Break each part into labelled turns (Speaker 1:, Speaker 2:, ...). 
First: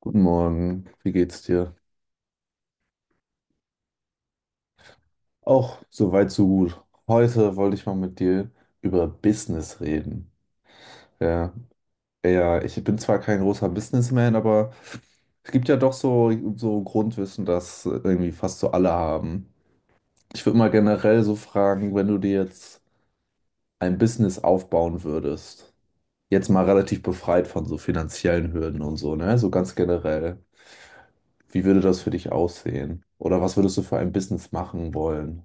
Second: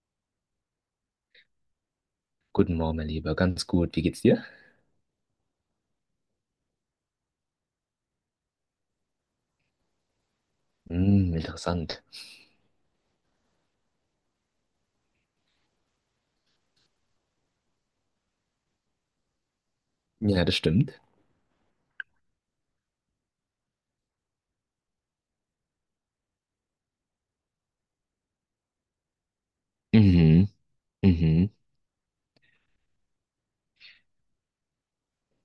Speaker 1: Guten Morgen, wie geht's dir?
Speaker 2: Guten Morgen, mein Lieber. Ganz gut. Wie geht's dir?
Speaker 1: Auch soweit so gut. Heute wollte ich mal mit dir über Business reden.
Speaker 2: Hm,
Speaker 1: Ja,
Speaker 2: interessant.
Speaker 1: ja, ich bin zwar kein großer Businessman, aber es gibt ja doch so Grundwissen, das irgendwie fast so alle haben.
Speaker 2: Ja,
Speaker 1: Ich
Speaker 2: das
Speaker 1: würde mal
Speaker 2: stimmt.
Speaker 1: generell so fragen, wenn du dir jetzt ein Business aufbauen würdest, jetzt mal relativ befreit von so finanziellen Hürden und so, ne? So ganz generell.
Speaker 2: Mhm. Mhm.
Speaker 1: Wie würde das für dich aussehen? Oder was würdest du für ein Business machen wollen?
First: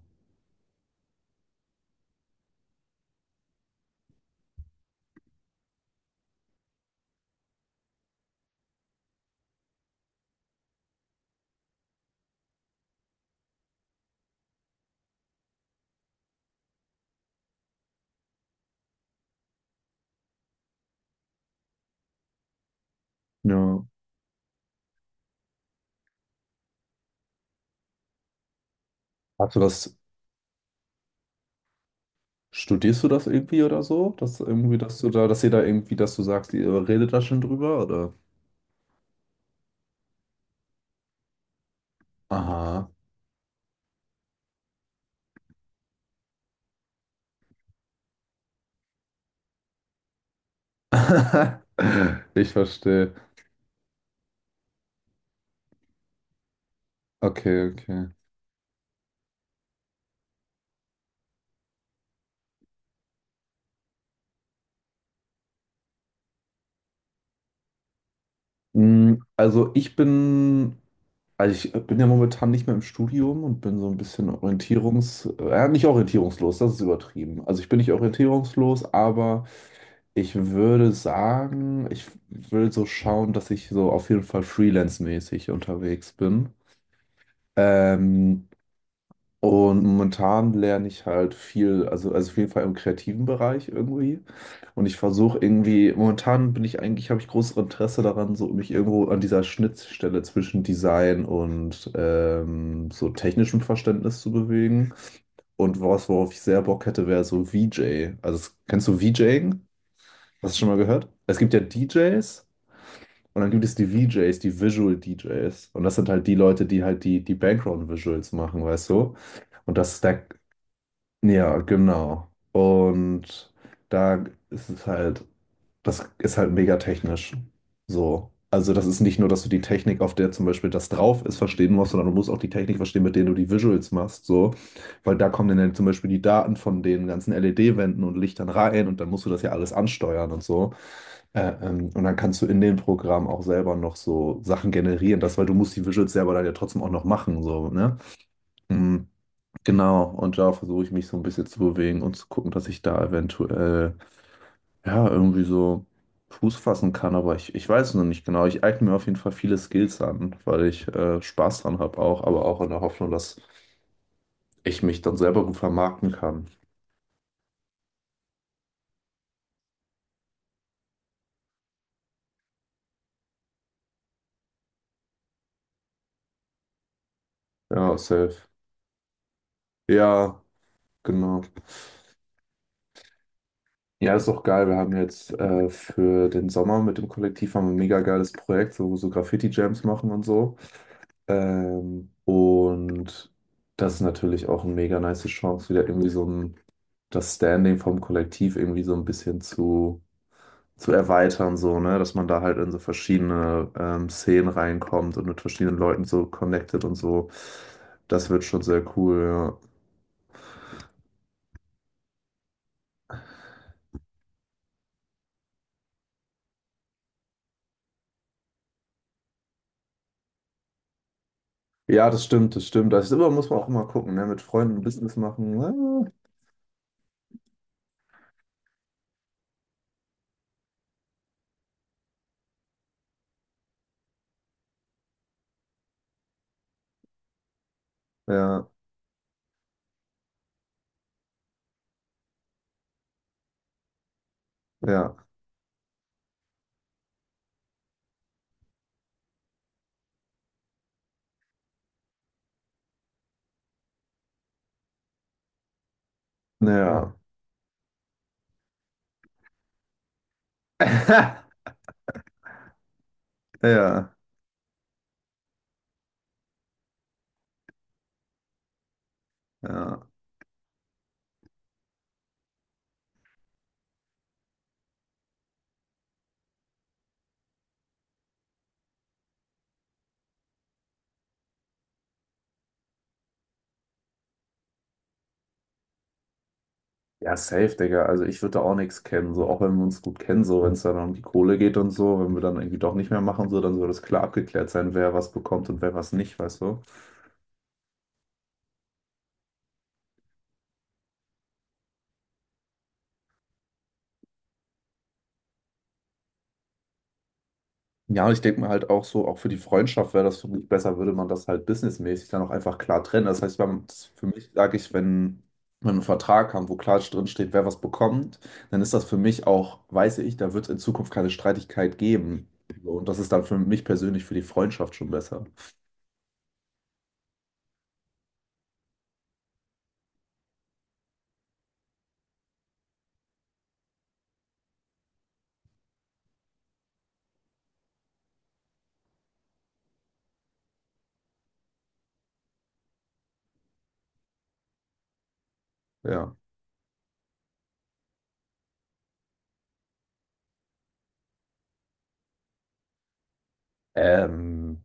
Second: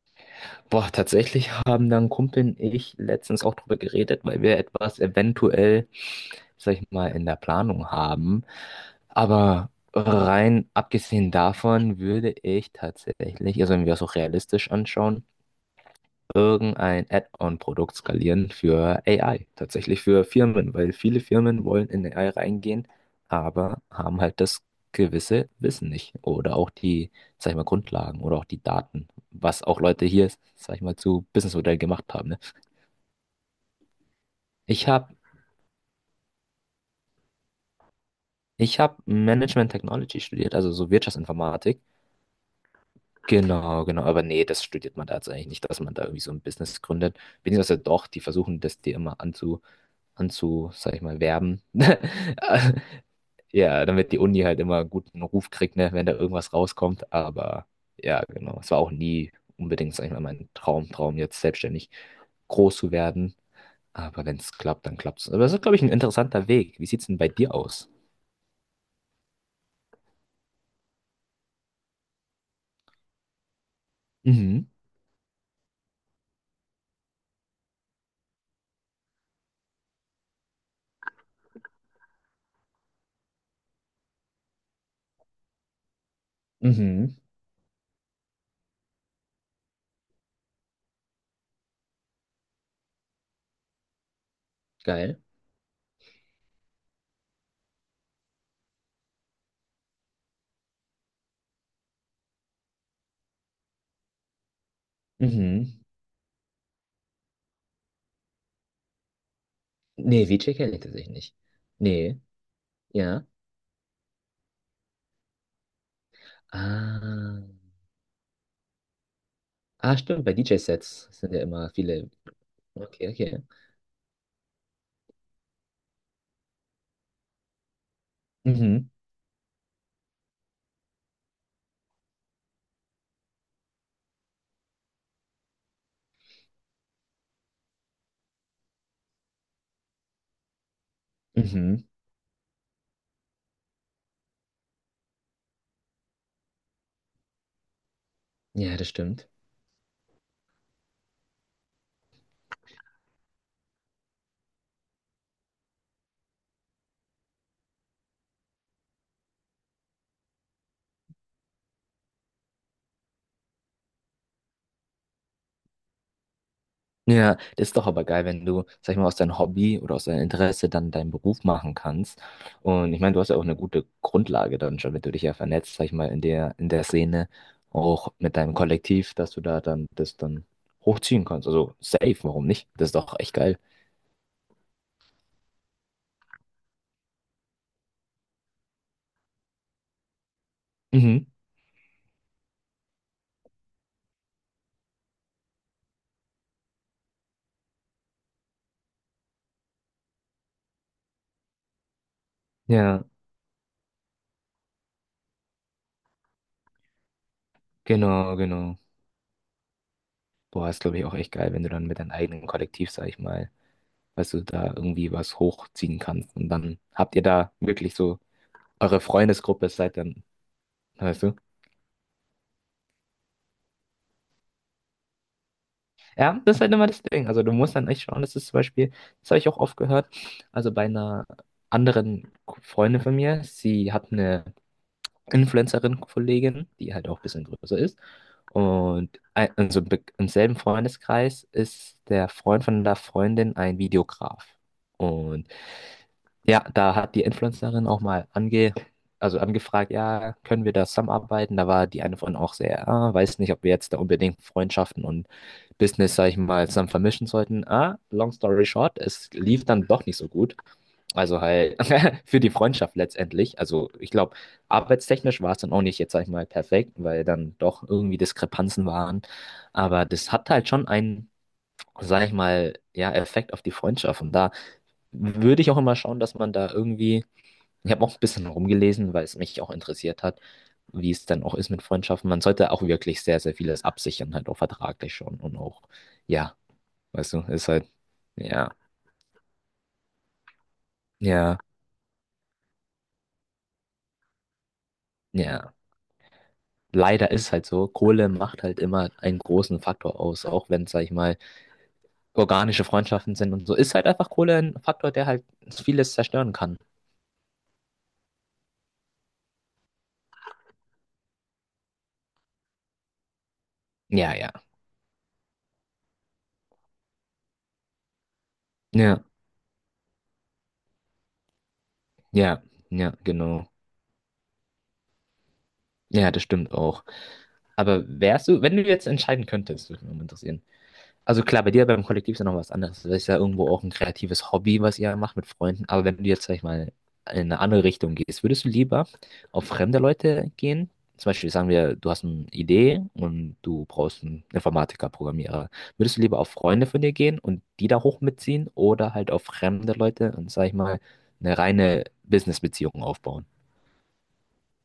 Speaker 2: Boah, tatsächlich haben dann Kumpel und ich letztens auch drüber geredet, weil wir etwas eventuell, sag ich mal, in der Planung haben. Aber rein abgesehen davon würde ich tatsächlich, also wenn wir es auch realistisch anschauen, irgendein Add-on-Produkt skalieren für AI, tatsächlich für Firmen, weil viele Firmen wollen in AI reingehen, aber
Speaker 1: Ja.
Speaker 2: haben halt das gewisse Wissen nicht oder auch die, sag ich mal, Grundlagen oder auch die Daten,
Speaker 1: Hast du
Speaker 2: was auch
Speaker 1: das,
Speaker 2: Leute hier, sag ich mal, zu Businessmodellen gemacht haben, ne?
Speaker 1: studierst du das irgendwie oder so? Dass irgendwie,
Speaker 2: Ich
Speaker 1: dass du
Speaker 2: habe
Speaker 1: da, dass ihr da irgendwie, dass du sagst, ihr redet da schon drüber, oder?
Speaker 2: ich hab Management Technology studiert, also so Wirtschaftsinformatik.
Speaker 1: Aha.
Speaker 2: Genau, genau, aber nee, das studiert man da jetzt eigentlich nicht, dass man da irgendwie so ein Business gründet. Beziehungsweise doch, die versuchen das dir immer sag ich mal, werben.
Speaker 1: Ich verstehe.
Speaker 2: Ja, damit die Uni halt immer einen guten Ruf kriegt, ne, wenn da irgendwas rauskommt.
Speaker 1: Okay,
Speaker 2: Aber
Speaker 1: okay.
Speaker 2: ja, genau. Es war auch nie unbedingt, sag ich mal, mein Traum, jetzt selbstständig groß zu werden. Aber wenn es klappt, dann klappt es. Aber das ist, glaube ich, ein interessanter Weg. Wie sieht es denn bei dir aus?
Speaker 1: Mm, also ich bin ja momentan nicht mehr im Studium und bin so ein bisschen
Speaker 2: Mhm.
Speaker 1: nicht orientierungslos, das ist übertrieben. Also ich bin nicht orientierungslos, aber ich würde sagen, ich will so schauen, dass ich so auf jeden Fall freelance-mäßig unterwegs bin.
Speaker 2: Mhm.
Speaker 1: Ähm, und momentan lerne ich halt viel, also auf jeden Fall im kreativen Bereich irgendwie. Und ich
Speaker 2: Geil.
Speaker 1: versuche irgendwie, momentan bin ich eigentlich, habe ich großes Interesse daran, so mich irgendwo an dieser Schnittstelle zwischen Design und so technischem Verständnis zu bewegen. Und
Speaker 2: Mhm.
Speaker 1: was, worauf ich sehr Bock hätte, wäre so VJ. Also, kennst du VJing?
Speaker 2: Nee, VJ
Speaker 1: Hast du schon
Speaker 2: kenne
Speaker 1: mal
Speaker 2: ich
Speaker 1: gehört?
Speaker 2: tatsächlich nicht.
Speaker 1: Es gibt ja
Speaker 2: Nee,
Speaker 1: DJs.
Speaker 2: ja.
Speaker 1: Und dann gibt es die VJs, die Visual DJs. Und das sind halt die Leute, die halt die
Speaker 2: Ah.
Speaker 1: Background-Visuals machen, weißt du? Und
Speaker 2: Ah, stimmt, bei DJ-Sets sind ja
Speaker 1: ja,
Speaker 2: immer viele.
Speaker 1: genau.
Speaker 2: Okay, okay.
Speaker 1: Und da ist es halt, das ist halt mega technisch. So. Also das
Speaker 2: Mhm.
Speaker 1: ist nicht nur, dass du die Technik, auf der zum Beispiel das drauf ist, verstehen musst, sondern du musst auch die Technik verstehen, mit der du die Visuals machst, so. Weil da kommen dann ja zum Beispiel die Daten von den ganzen LED-Wänden und Lichtern rein und dann musst du das ja alles ansteuern und so.
Speaker 2: Mhm.
Speaker 1: Und dann kannst du in dem Programm auch selber noch so Sachen generieren, das, weil du musst die Visuals selber dann ja trotzdem auch noch machen, so, ne?
Speaker 2: Ja, das
Speaker 1: Mhm.
Speaker 2: stimmt.
Speaker 1: Genau, und da versuche ich mich so ein bisschen zu bewegen und zu gucken, dass ich da eventuell, ja, irgendwie so Fuß fassen kann, aber ich weiß es noch nicht genau. Ich eigne mir auf jeden Fall viele Skills an, weil ich Spaß dran habe auch, aber auch in der Hoffnung, dass ich mich dann selber gut vermarkten kann.
Speaker 2: Ja, das ist doch aber geil, wenn du, sag ich mal, aus deinem Hobby oder aus deinem Interesse dann deinen Beruf machen kannst. Und ich meine, du hast ja auch eine gute Grundlage dann schon, wenn du dich ja vernetzt, sag ich mal, in der Szene,
Speaker 1: Ja,
Speaker 2: auch mit
Speaker 1: safe.
Speaker 2: deinem Kollektiv, dass du da dann das
Speaker 1: Ja,
Speaker 2: dann hochziehen
Speaker 1: genau.
Speaker 2: kannst. Also safe, warum nicht? Das ist doch echt geil.
Speaker 1: Ja, ist auch geil. Wir haben jetzt für den Sommer mit dem Kollektiv haben wir ein mega geiles Projekt, so, so Graffiti-Jams machen und so.
Speaker 2: Mhm.
Speaker 1: Und das ist natürlich auch eine mega nice Chance, wieder irgendwie so ein, das Standing vom Kollektiv irgendwie so ein bisschen zu erweitern, so, ne? Dass man da halt in so
Speaker 2: Ja,
Speaker 1: verschiedene Szenen reinkommt und mit verschiedenen Leuten so connected und so. Das
Speaker 2: genau,
Speaker 1: wird schon
Speaker 2: genau.
Speaker 1: sehr cool, ja.
Speaker 2: Boah, ist, glaube ich, auch echt geil, wenn du dann mit deinem eigenen Kollektiv, sag ich mal, weißt du, da irgendwie was hochziehen kannst. Und dann habt ihr da wirklich so eure Freundesgruppe, seid dann, weißt du?
Speaker 1: Ja, das stimmt. Das ist immer, muss man auch immer gucken, ne? Mit Freunden Business machen. Ah,
Speaker 2: Ja, das ist halt immer das Ding. Also du musst dann echt schauen, das ist zum Beispiel, das habe ich auch oft gehört, also bei einer anderen Freundin von mir, sie hat eine Influencerin-Kollegin, die halt auch ein bisschen größer ist.
Speaker 1: ja.
Speaker 2: Und ein, also Im im selben Freundeskreis ist der Freund von der Freundin ein Videograf.
Speaker 1: Ja,
Speaker 2: Und ja, da hat die Influencerin auch mal also angefragt, ja, können wir da zusammenarbeiten? Da war die eine von auch sehr, ah, weiß nicht, ob wir jetzt da unbedingt Freundschaften und Business, sag ich mal, zusammen
Speaker 1: naja.
Speaker 2: vermischen sollten. Ah, long story short, es lief dann doch nicht so gut. Also halt für die Freundschaft letztendlich. Also ich
Speaker 1: Ja,
Speaker 2: glaube, arbeitstechnisch war es dann auch nicht jetzt, sag ich mal, perfekt, weil dann doch irgendwie Diskrepanzen waren.
Speaker 1: ja.
Speaker 2: Aber das hat halt schon einen, sag ich mal, ja, Effekt auf die Freundschaft. Und da würde ich auch immer schauen, dass man da irgendwie, ich habe auch ein bisschen rumgelesen, weil es mich auch interessiert hat, wie es dann auch ist mit Freundschaften. Man sollte auch wirklich sehr, sehr vieles absichern, halt auch vertraglich schon und auch, ja, weißt
Speaker 1: Ja,
Speaker 2: du, ist
Speaker 1: safe,
Speaker 2: halt,
Speaker 1: Digga. Also ich würde da
Speaker 2: ja,
Speaker 1: auch nichts kennen, so auch wenn wir uns gut kennen, so wenn es dann um die Kohle
Speaker 2: ja,
Speaker 1: geht und so, wenn wir dann irgendwie doch nicht mehr machen, so, dann soll das klar abgeklärt sein, wer was bekommt
Speaker 2: ja.
Speaker 1: und wer was nicht, weißt du?
Speaker 2: Leider ist halt so, Kohle macht halt immer einen großen Faktor aus, auch wenn, sag ich mal, organische Freundschaften sind und so, ist halt einfach Kohle ein Faktor, der halt vieles zerstören kann.
Speaker 1: Ja, und ich denke mir halt auch so, auch für die Freundschaft wäre das für mich besser, würde man das halt businessmäßig dann auch einfach klar trennen. Das heißt, wenn, für
Speaker 2: Ja,
Speaker 1: mich
Speaker 2: ja,
Speaker 1: sage ich, wenn wir einen Vertrag haben, wo klar drin steht, wer was bekommt, dann ist das für
Speaker 2: ja,
Speaker 1: mich auch, weiß ich, da wird es in Zukunft keine Streitigkeit geben.
Speaker 2: ja,
Speaker 1: So. Und
Speaker 2: ja,
Speaker 1: das ist dann für
Speaker 2: genau.
Speaker 1: mich persönlich für die Freundschaft schon besser.
Speaker 2: Ja, das stimmt auch. Aber wärst du, wenn du jetzt entscheiden könntest, würde mich mal interessieren. Also klar, bei dir beim Kollektiv ist ja noch was anderes. Das ist ja irgendwo auch ein kreatives Hobby, was ihr macht mit Freunden. Aber wenn du jetzt, sag ich mal, in eine andere Richtung gehst, würdest du lieber auf fremde Leute gehen? Zum Beispiel sagen wir, du hast eine Idee und du brauchst einen Informatiker, Programmierer. Würdest du
Speaker 1: Ja.
Speaker 2: lieber auf Freunde von dir gehen und die da hoch mitziehen oder halt auf fremde Leute und, sag ich mal, eine reine Business-Beziehung aufbauen?
Speaker 1: Ähm,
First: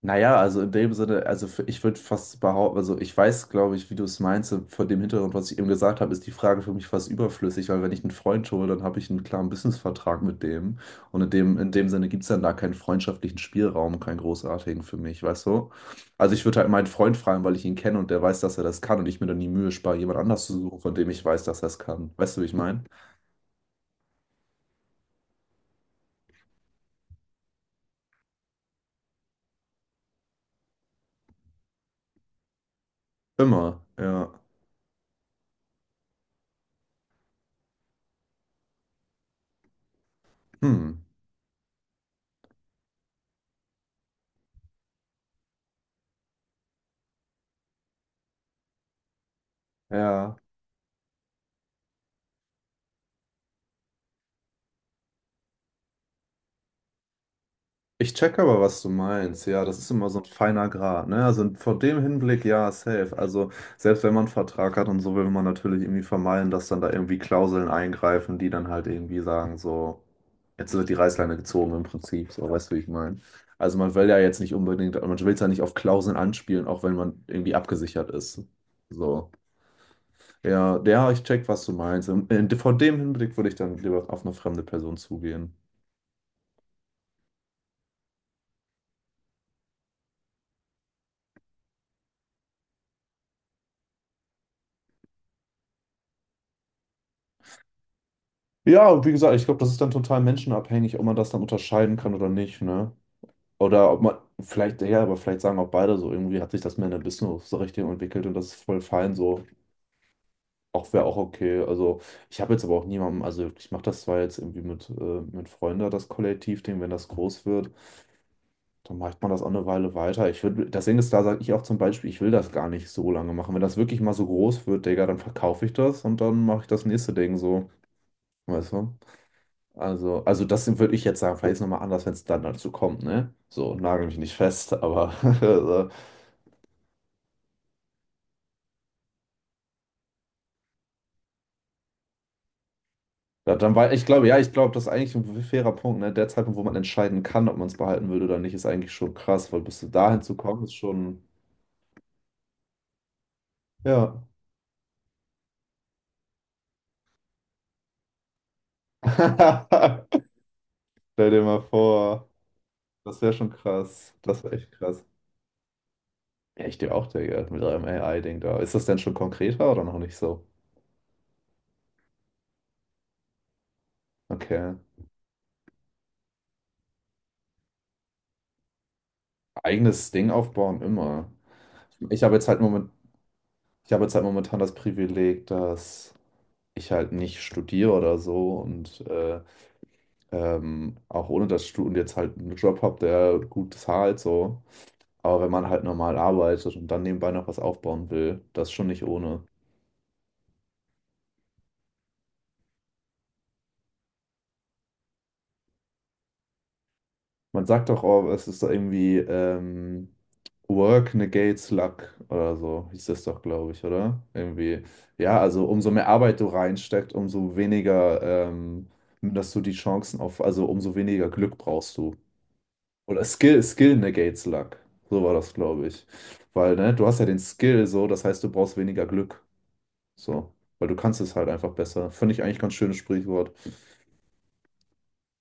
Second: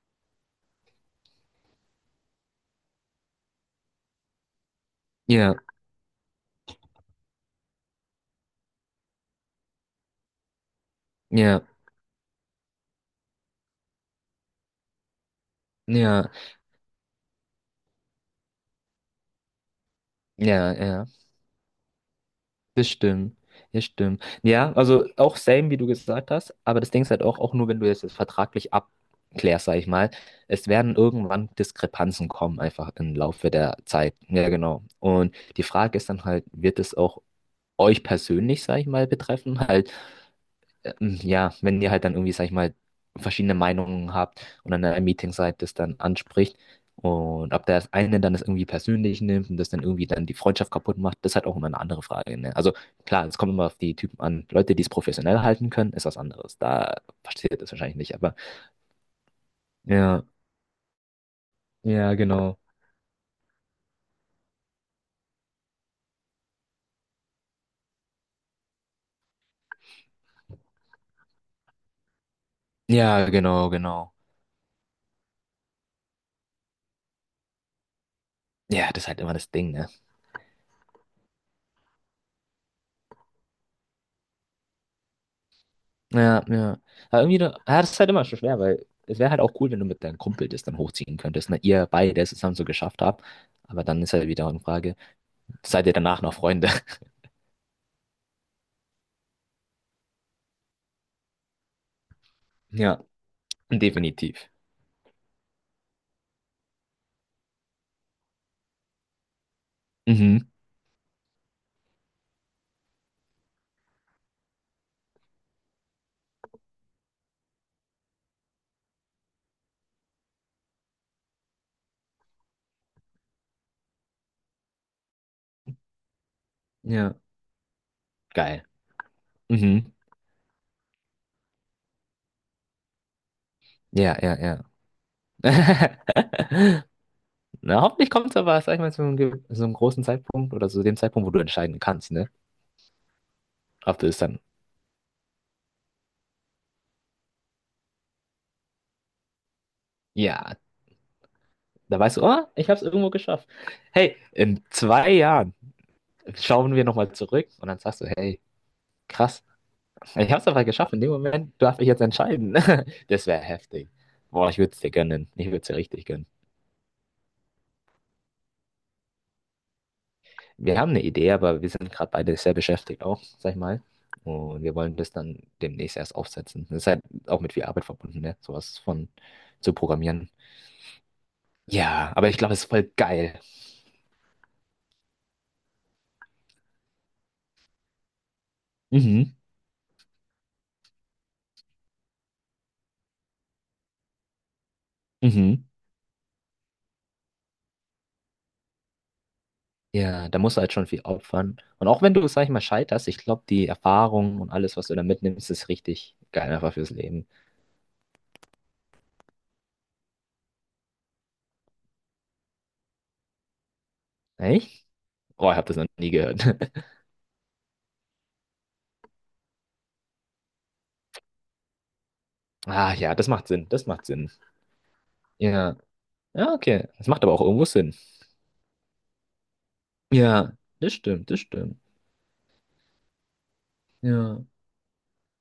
Speaker 1: Naja, also in dem Sinne, also ich würde fast behaupten, also ich weiß, glaube ich, wie du es meinst, und vor dem Hintergrund, was
Speaker 2: Ja,
Speaker 1: ich eben gesagt habe, ist die Frage für mich fast überflüssig, weil wenn ich einen Freund hole, dann habe ich einen klaren Businessvertrag mit dem und in dem,
Speaker 2: ja,
Speaker 1: in dem Sinne gibt es dann da keinen freundschaftlichen Spielraum, keinen großartigen für mich, weißt du?
Speaker 2: ja,
Speaker 1: Also ich würde halt meinen Freund fragen, weil ich ihn kenne und der weiß, dass er das kann und ich mir dann die Mühe spare, jemand anders zu
Speaker 2: ja,
Speaker 1: suchen, von
Speaker 2: ja.
Speaker 1: dem ich weiß, dass er es kann. Weißt du, wie ich meine?
Speaker 2: Das stimmt, das stimmt. Ja, also auch same, wie du gesagt hast, aber das Ding ist halt auch nur, wenn du jetzt das vertraglich abklärst, sag ich mal, es werden irgendwann Diskrepanzen kommen, einfach im Laufe der
Speaker 1: Immer,
Speaker 2: Zeit.
Speaker 1: ja.
Speaker 2: Ja, genau. Und die Frage ist dann halt, wird es auch euch persönlich, sag ich mal, betreffen? Halt,
Speaker 1: Hm.
Speaker 2: ja, wenn ihr halt dann irgendwie, sag ich mal, verschiedene Meinungen habt und dann in einem Meeting seid, das dann anspricht und ob der das eine dann das irgendwie persönlich nimmt und das dann irgendwie dann die
Speaker 1: Ja.
Speaker 2: Freundschaft kaputt macht, das ist halt auch immer eine andere Frage, ne? Also klar, es kommt immer auf die Typen an. Leute, die es professionell halten können, ist was anderes. Da passiert das wahrscheinlich
Speaker 1: Ich
Speaker 2: nicht, aber
Speaker 1: checke aber, was du meinst. Ja, das ist immer so ein
Speaker 2: ja,
Speaker 1: feiner Grat, ne? Also vor dem
Speaker 2: ja,
Speaker 1: Hinblick,
Speaker 2: genau.
Speaker 1: ja, safe. Also selbst wenn man einen Vertrag hat und so, will man natürlich irgendwie vermeiden, dass dann da irgendwie Klauseln eingreifen, die dann halt irgendwie sagen, so, jetzt wird die Reißleine gezogen im Prinzip. So, weißt du, wie ich meine?
Speaker 2: Ja, genau,
Speaker 1: Also man will
Speaker 2: genau.
Speaker 1: ja jetzt nicht unbedingt, man will es ja nicht auf Klauseln anspielen, auch wenn man irgendwie abgesichert ist.
Speaker 2: Ja, das ist halt
Speaker 1: So.
Speaker 2: immer das Ding, ne?
Speaker 1: Ja, ja, ich check, was du meinst. Vor dem Hinblick würde ich dann lieber auf eine fremde Person zugehen.
Speaker 2: Ja, ja. Aber irgendwie, ja, das ist halt immer schon schwer, weil es wäre halt auch cool, wenn du mit deinem Kumpel das dann hochziehen könntest, ne? Ihr beide es zusammen so geschafft habt. Aber dann ist halt wieder eine Frage, seid ihr danach noch Freunde?
Speaker 1: Ja, und wie gesagt, ich glaube, das ist dann total menschenabhängig, ob man das dann unterscheiden kann oder nicht, ne?
Speaker 2: Ja,
Speaker 1: Oder ob man,
Speaker 2: definitiv.
Speaker 1: vielleicht, ja, aber vielleicht sagen auch beide so, irgendwie hat sich das Männer Business so richtig entwickelt und das ist voll fein so.
Speaker 2: Mhm.
Speaker 1: Auch wäre auch okay. Also ich habe jetzt aber auch niemanden, also ich mache das zwar jetzt irgendwie mit Freunden, das Kollektivding, wenn das groß wird, dann macht man das auch eine Weile weiter. Ich würde, das Ding ist, da sage ich auch zum Beispiel, ich will das gar nicht so lange machen. Wenn das wirklich mal so groß wird, Digga, dann verkaufe ich das und dann mache ich das nächste
Speaker 2: Ja,
Speaker 1: Ding so.
Speaker 2: geil.
Speaker 1: Weißt du?
Speaker 2: Mhm.
Speaker 1: Also das würde ich jetzt sagen, vielleicht ist es nochmal anders, wenn es dann dazu kommt, ne? So, nagel
Speaker 2: Ja,
Speaker 1: mich nicht
Speaker 2: ja, ja.
Speaker 1: fest, aber also,
Speaker 2: Na, hoffentlich kommt es aber, sag ich mal, zu einem, so einem großen Zeitpunkt oder zu dem Zeitpunkt, wo du entscheiden kannst, ne?
Speaker 1: ja, dann war,
Speaker 2: Ob
Speaker 1: ich
Speaker 2: du es
Speaker 1: glaube, ja,
Speaker 2: dann,
Speaker 1: ich glaube, das ist eigentlich ein fairer Punkt, ne? Der Zeitpunkt, wo man entscheiden kann, ob man es behalten will oder nicht, ist eigentlich schon krass, weil bis du dahin zu
Speaker 2: ja,
Speaker 1: kommen, ist schon,
Speaker 2: da weißt du, oh, ich hab's irgendwo geschafft. Hey,
Speaker 1: ja.
Speaker 2: in 2 Jahren schauen wir nochmal zurück und dann sagst du, hey, krass. Ich hab's aber geschafft. In dem
Speaker 1: Stell dir
Speaker 2: Moment
Speaker 1: mal
Speaker 2: darf ich jetzt
Speaker 1: vor,
Speaker 2: entscheiden.
Speaker 1: das
Speaker 2: Das
Speaker 1: wäre
Speaker 2: wäre
Speaker 1: schon
Speaker 2: heftig.
Speaker 1: krass. Das
Speaker 2: Boah,
Speaker 1: wäre
Speaker 2: ich
Speaker 1: echt
Speaker 2: würde es dir
Speaker 1: krass.
Speaker 2: gönnen. Ich würde es dir richtig gönnen.
Speaker 1: Ja, ich dir auch, Digga, mit eurem AI-Ding da. Ist das denn schon konkreter oder noch nicht so?
Speaker 2: Wir haben eine Idee, aber wir sind gerade beide sehr beschäftigt auch, sag ich mal. Und
Speaker 1: Okay.
Speaker 2: wir wollen das dann demnächst erst aufsetzen. Das ist halt auch mit viel Arbeit verbunden, ne? Sowas von zu
Speaker 1: Eigenes Ding
Speaker 2: programmieren.
Speaker 1: aufbauen, immer.
Speaker 2: Ja,
Speaker 1: Ich
Speaker 2: aber
Speaker 1: habe
Speaker 2: ich
Speaker 1: jetzt
Speaker 2: glaube,
Speaker 1: halt
Speaker 2: es ist voll
Speaker 1: moment,
Speaker 2: geil.
Speaker 1: Ich habe jetzt halt momentan das Privileg, dass ich halt nicht studiere oder so und
Speaker 2: Mhm.
Speaker 1: auch ohne das Studium jetzt halt einen Job habe, der gut zahlt so. Aber wenn
Speaker 2: Mhm.
Speaker 1: man halt normal arbeitet und dann nebenbei noch was aufbauen will, das ist schon nicht ohne.
Speaker 2: Ja, da musst du halt schon viel opfern. Und auch wenn du, sag ich mal, scheiterst, ich glaube, die Erfahrung und alles, was du da mitnimmst, ist richtig geil einfach fürs Leben.
Speaker 1: Man sagt doch, oh, es ist doch irgendwie, Work negates luck oder so, hieß das doch, glaube ich, oder? Irgendwie,
Speaker 2: Echt?
Speaker 1: ja,
Speaker 2: Oh, ich
Speaker 1: also
Speaker 2: habe das noch
Speaker 1: umso mehr
Speaker 2: nie
Speaker 1: Arbeit
Speaker 2: gehört.
Speaker 1: du reinsteckst, ähm, dass du die Chancen auf, also umso weniger Glück brauchst du.
Speaker 2: Ah, ja,
Speaker 1: Oder
Speaker 2: das macht
Speaker 1: Skill,
Speaker 2: Sinn, das
Speaker 1: Skill
Speaker 2: macht Sinn.
Speaker 1: negates Luck. So war das,
Speaker 2: Ja,
Speaker 1: glaube ich.
Speaker 2: ja,
Speaker 1: Weil,
Speaker 2: okay.
Speaker 1: ne,
Speaker 2: Das
Speaker 1: du hast
Speaker 2: macht
Speaker 1: ja
Speaker 2: aber
Speaker 1: den
Speaker 2: auch irgendwo
Speaker 1: Skill
Speaker 2: Sinn.
Speaker 1: so, das heißt, du brauchst weniger Glück.
Speaker 2: Ja,
Speaker 1: So. Weil
Speaker 2: das
Speaker 1: du kannst
Speaker 2: stimmt,
Speaker 1: es
Speaker 2: das
Speaker 1: halt einfach
Speaker 2: stimmt.
Speaker 1: besser. Finde ich eigentlich ganz schönes Sprichwort.
Speaker 2: Ja,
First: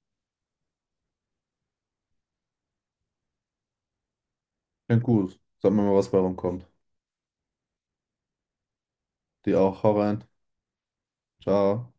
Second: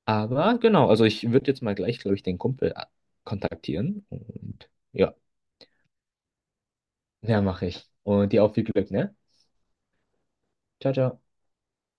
Speaker 2: aber genau, also ich würde jetzt mal gleich, glaube ich, den Kumpel kontaktieren und
Speaker 1: Klingt
Speaker 2: ja,
Speaker 1: gut. Sag mir mal, was bei rumkommt.
Speaker 2: ja, mache ich. Und dir auch viel Glück, ne?
Speaker 1: Dir auch. Hau rein.
Speaker 2: Ciao, ciao.
Speaker 1: Ciao.